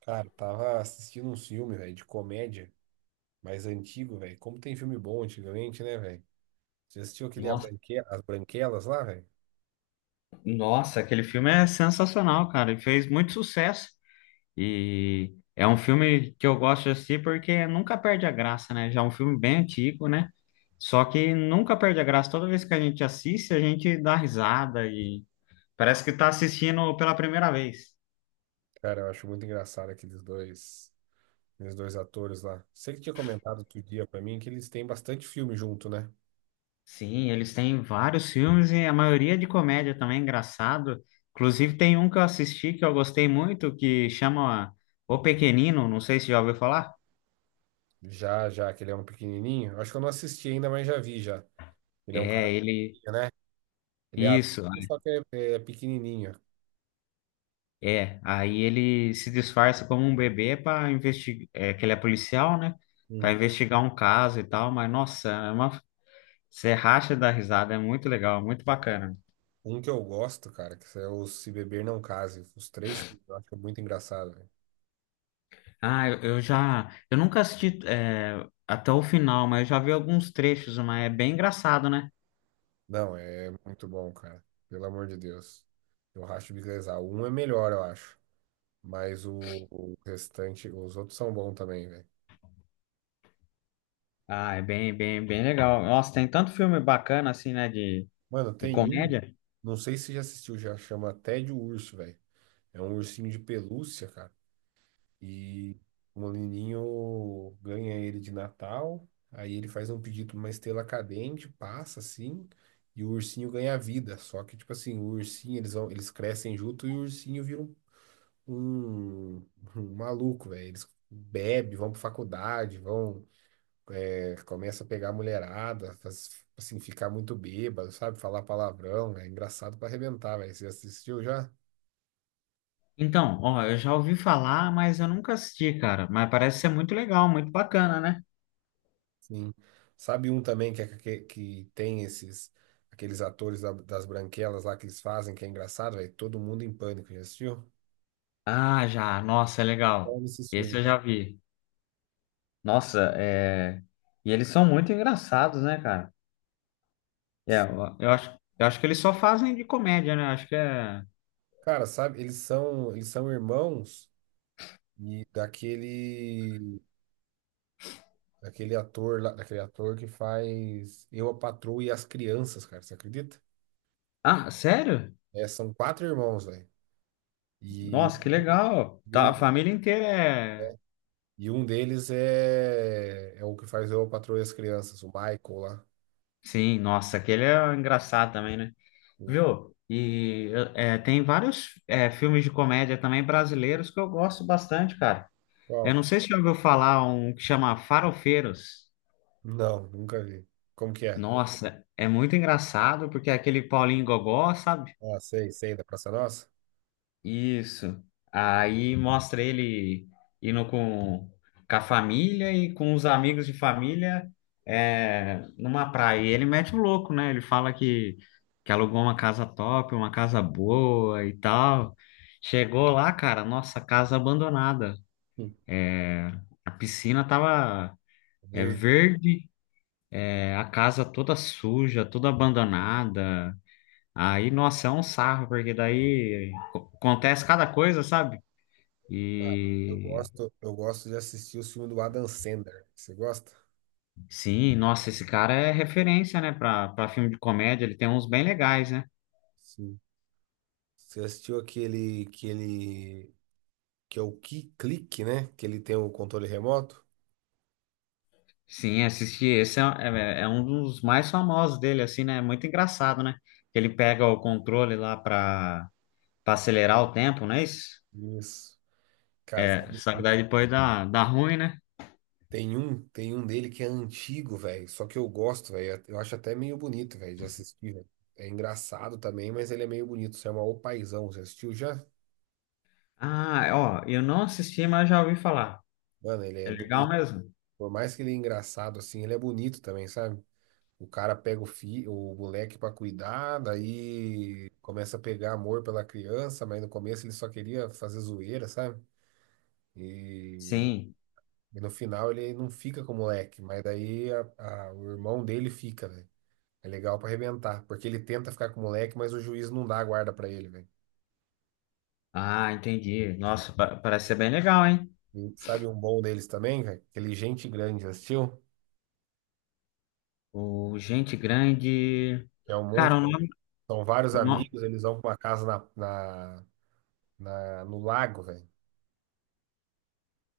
Cara, tava assistindo um filme, velho, de comédia, mais antigo, velho. Como tem filme bom antigamente, né, velho? Você assistiu aquele Nossa, As Branquelas lá, velho? nossa, aquele filme é sensacional, cara. E fez muito sucesso. E é um filme que eu gosto de assistir porque nunca perde a graça, né? Já é um filme bem antigo, né? Só que nunca perde a graça. Toda vez que a gente assiste, a gente dá risada e parece que tá assistindo pela primeira vez. Cara, eu acho muito engraçado aqueles dois atores lá. Você que tinha comentado outro dia pra mim que eles têm bastante filme junto, né? Sim, eles têm vários filmes e a maioria de comédia também, engraçado. Inclusive, tem um que eu assisti que eu gostei muito, que chama O Pequenino, não sei se já ouviu falar. Já, já, que ele é um pequenininho. Acho que eu não assisti ainda, mas já vi já. Ele é um cara, É, ele. né? Ele é Isso. adulto, só que é pequenininho. É, aí ele se disfarça como um bebê para investigar, que ele é policial, né? Para Hum. investigar um caso e tal, mas nossa, é uma você racha da risada, é muito legal, é muito bacana. Um que eu gosto, cara, que é o Se Beber Não Case. Os três filmes, eu acho que é muito engraçado, velho. Ah, eu já, eu nunca assisti até o final, mas eu já vi alguns trechos, mas é bem engraçado, né? Não, é muito bom, cara. Pelo amor de Deus. Eu racho o bico da Exal. Um é melhor, eu acho. Mas o restante, os outros são bons também, velho. Ah, é bem, bem, bem legal. Nossa, tem tanto filme bacana assim, né, Mano, de tem um, comédia. não sei se já assistiu, já chama Tédio Urso, velho. É um ursinho de pelúcia, cara. E o menininho ganha ele de Natal. Aí ele faz um pedido pra uma estrela cadente, passa assim, e o ursinho ganha vida. Só que, tipo assim, o ursinho, eles vão, eles crescem junto e o ursinho vira um, um maluco, velho. Eles bebem, vão pra faculdade, vão, é, começa a pegar a mulherada, assim, ficar muito bêbado, sabe? Falar palavrão, é engraçado pra arrebentar, velho. Você assistiu já? Então, ó, eu já ouvi falar, mas eu nunca assisti, cara. Mas parece ser muito legal, muito bacana, né? Sim. Sabe um também que, que tem esses, aqueles atores das branquelas lá que eles fazem, que é engraçado, velho? Todo mundo em pânico, já assistiu? Ah, já. Nossa, é Qual legal. desses Esse filmes, eu cara? já vi. Nossa, é... E eles são muito engraçados, né, cara? É, eu acho, eu acho que eles só fazem de comédia, né? Eu acho que é... Cara, sabe, eles são irmãos e daquele daquele ator lá, daquele ator que faz Eu, a Patroa e as Crianças, cara, você acredita? Ah, sério? É, são quatro irmãos, velho. E, Nossa, que legal. e Tá, a um família inteira é... e um deles é o que faz Eu, a Patroa e as Crianças, o Michael lá. Sim, nossa, aquele é engraçado também, né? O- Viu? E é, tem vários filmes de comédia também brasileiros que eu gosto bastante, cara. Eu Qual? não sei se você já ouviu falar um que chama Farofeiros. Não, nunca vi. Como que é? Nossa, é muito engraçado porque é aquele Paulinho Gogó, sabe? Ah, sei, sei, da Praça Nossa? Isso. Aí mostra ele indo com a família e com os amigos de família numa praia. E ele mete o louco, né? Ele fala que alugou uma casa top, uma casa boa e tal. Chegou lá, cara, nossa, casa abandonada. Hum. A piscina tava Verde. verde, a casa toda suja, toda abandonada. Aí, nossa, é um sarro, porque daí acontece cada coisa, sabe? Cara, eu E gosto, eu gosto de assistir o filme do Adam Sandler. Você gosta? sim, nossa, esse cara é referência, né, pra, pra filme de comédia, ele tem uns bem legais, né? Sim. Você assistiu aquele que é o Key Click, né? Que ele tem o controle remoto. Sim, assisti, esse é, é um dos mais famosos dele, assim, né? É muito engraçado, né? Que ele pega o controle lá pra, pra acelerar o tempo, não é isso? Isso. Cara, É, sabe? só que daí depois dá, dá ruim, né? Tem um dele que é antigo, velho. Só que eu gosto, velho. Eu acho até meio bonito, velho, de assistir, velho. É engraçado também, mas ele é meio bonito. Você é uma O Paizão. Você assistiu já? Ah, ó, eu não assisti, mas já ouvi falar. Mano, ele É é legal bonito. mesmo? Por mais que ele é engraçado, assim, ele é bonito também, sabe? O cara pega o fi, o moleque pra cuidar, daí começa a pegar amor pela criança, mas no começo ele só queria fazer zoeira, sabe? E Sim. E no final ele não fica com o moleque, mas o irmão dele fica, velho. É legal pra arrebentar, porque ele tenta ficar com o moleque, mas o juiz não dá a guarda pra ele, velho. Ah, entendi. Nossa, parece ser bem legal, hein? E sabe um bom deles também, velho? Aquele Gente Grande, já assistiu? O Gente Grande. Que é um monte, Cara, o né? nome. São vários O no... amigos, eles vão pra uma casa no lago, velho.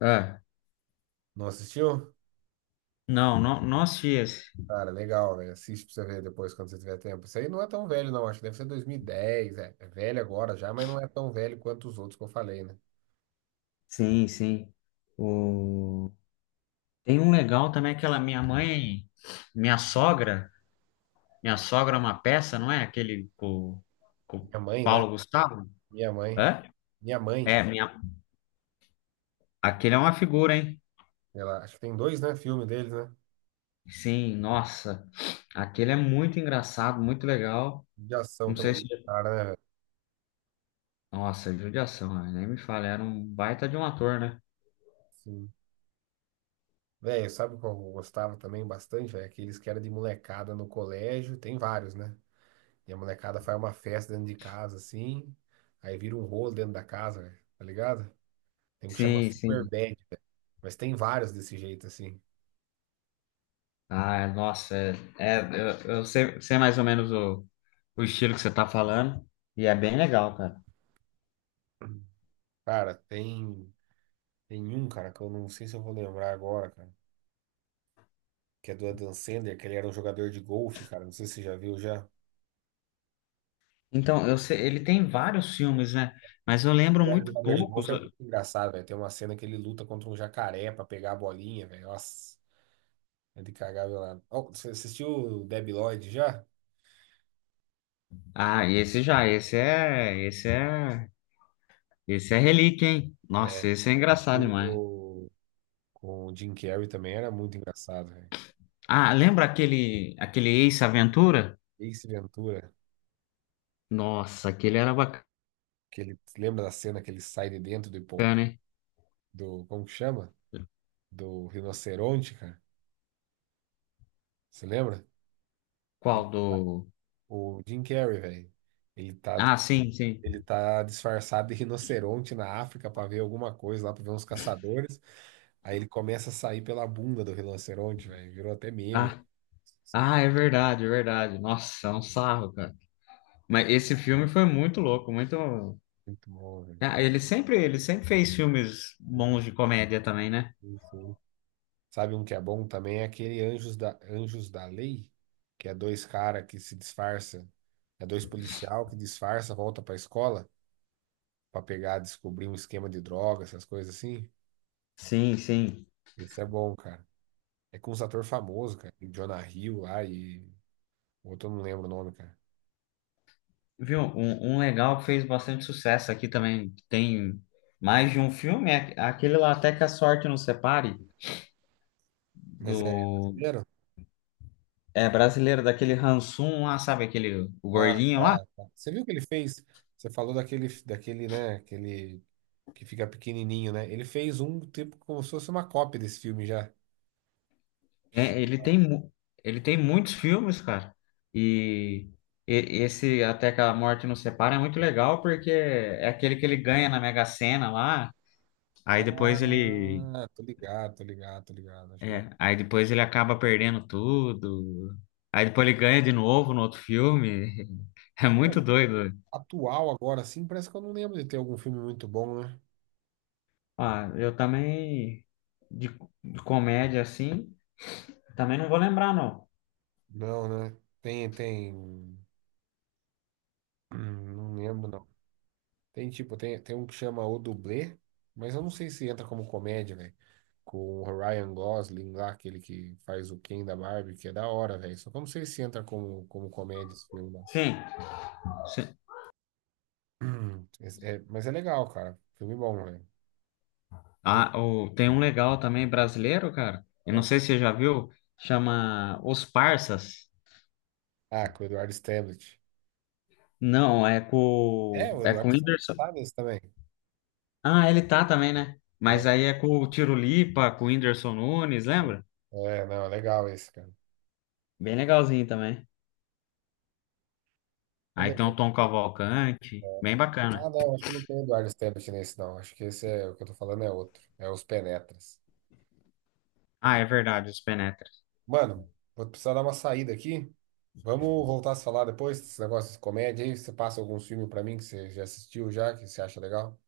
Ah, Não assistiu? não, no... Nossos Dias. Cara, legal, velho. Assiste pra você ver depois quando você tiver tempo. Isso aí não é tão velho, não. Acho que deve ser 2010, é. É velho agora já, mas não é tão velho quanto os outros que eu falei, né? Sim, sim. O... Tem um legal também, aquela minha mãe, minha sogra. Minha sogra é uma peça, não é? Aquele com o Minha mãe, né? Paulo Gustavo? Minha mãe. É. Minha mãe. É, minha... aquele é uma figura, hein? Ela, acho que tem dois, né? Filme deles, né? Sim, nossa. Aquele é muito engraçado, muito legal. De ação Não sei se. também. Cara, né, velho? Nossa, é judiação, né? Nem me fala. Era um baita de um ator, né? Sim. Velho, sabe qual eu gostava também bastante, velho? Aqueles que era de molecada no colégio. Tem vários, né? E a molecada faz uma festa dentro de casa, assim. Aí vira um rolo dentro da casa, velho. Tá ligado? Tem um que chama Sim, Super sim. Bad, velho. Mas tem vários desse jeito, assim. Ah, nossa, é, é, eu sei, sei mais ou menos o estilo que você tá falando, e é bem legal, cara. Cara, cara, que eu não sei se eu vou lembrar agora, cara. Que é do Adam Sandler, que ele era um jogador de golfe, cara. Não sei se você já viu já. Então, eu sei, ele tem vários filmes, né? Mas eu lembro Ele era muito jogador de poucos. golfe, é muito engraçado, velho. Tem uma cena que ele luta contra um jacaré pra pegar a bolinha, velho. Nossa, é de cagar velado. Ó, você assistiu o Debi Lloyd já? Ah, esse já, esse é, esse é, esse é relíquia, hein? Nossa, É. esse é O engraçado filme demais. do... com o Jim Carrey também era muito engraçado, velho. Ah, lembra aquele, aquele Ace Aventura? Ace Ventura, Nossa, aquele era bacana, que ele... Lembra da cena que ele sai de dentro do... hein? Como que chama? Do rinoceronte, cara. Você lembra? Ele- Qual do... O Jim Carrey, velho. Ele tá Ah, sim, sim. Ele tá disfarçado de rinoceronte na África para ver alguma coisa lá, para ver uns caçadores. Aí ele começa a sair pela bunda do rinoceronte, velho. Virou até meme. Ah, Essa ah, parte é é verdade, é verdade. Nossa, é um sarro, cara. Mas esse filme foi muito louco, muito. muito bom, velho. Ah, ele sempre fez filmes Sim, bons de comédia também, né? sim. Sabe um que é bom também? É aquele Anjos da Lei, que é dois caras que se disfarça. É dois policial que disfarça, volta pra escola pra pegar, descobrir um esquema de droga, essas coisas assim. Sim, sim. Esse é bom, cara. É com um ator famoso, cara. Jonah Hill lá e. O outro eu não lembro o nome, cara. Viu? Um legal que fez bastante sucesso aqui também. Que tem mais de um filme, é aquele lá Até que a Sorte Nos Separe, Mas é do. brasileiro? É brasileiro, daquele Hansum lá, sabe? Aquele o Ah, gordinho lá. tá, tá. Você viu o que ele fez? Você falou né? Aquele que fica pequenininho, né? Ele fez um tipo como se fosse uma cópia desse filme já. É, ele tem, ele tem muitos filmes, cara. E. Esse Até que a Morte Nos Separe é muito legal porque é aquele que ele ganha na Mega Sena lá. Aí depois ele, Ah, tô ligado. Acho que já... é, aí depois ele acaba perdendo tudo. Aí depois ele ganha de novo no outro filme. É muito Mano, doido. atual agora, assim, parece que eu não lembro de ter algum filme muito bom, né? Ah, eu também de, de comédia assim, também não vou lembrar não. Não, né? Tem, tem. Não lembro, não. Tem tipo, tem um que chama O Dublê, mas eu não sei se entra como comédia, velho. Com o Ryan Gosling lá, aquele que faz o Ken da Barbie, que é da hora, velho. Só que eu não sei se entra como comédia esse filme lá. Sim. se- mas é legal, cara. Filme bom, velho. Viu? Ah, o, tem um legal também brasileiro, cara. Eu não É. sei se você já viu, chama Os Parsas. Ah, com o Eduardo Stanley. Não, É, o é com Eduardo o Stanley Whindersson. sabe esse também. Ah, ele tá também, né? Mas É, aí é com o Tiro Lipa, com o Whindersson Nunes, lembra? é, não, é legal esse, cara. Bem legalzinho também. Aí Também. tem o Tom Cavalcante, É. bem Ah, bacana. não, acho que não tem o Eduardo Stanley nesse, não. Acho que esse é o que eu tô falando é outro. É Os Penetras. Ah, é verdade, os Penetras. Mano, vou precisar dar uma saída aqui. Vamos voltar a se falar depois desse negócio de comédia aí. Você passa alguns filmes pra mim que você já assistiu já, que você acha legal?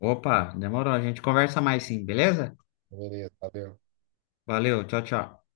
Opa, demorou. A gente conversa mais sim, beleza? Beleza, valeu. Valeu, tchau, tchau.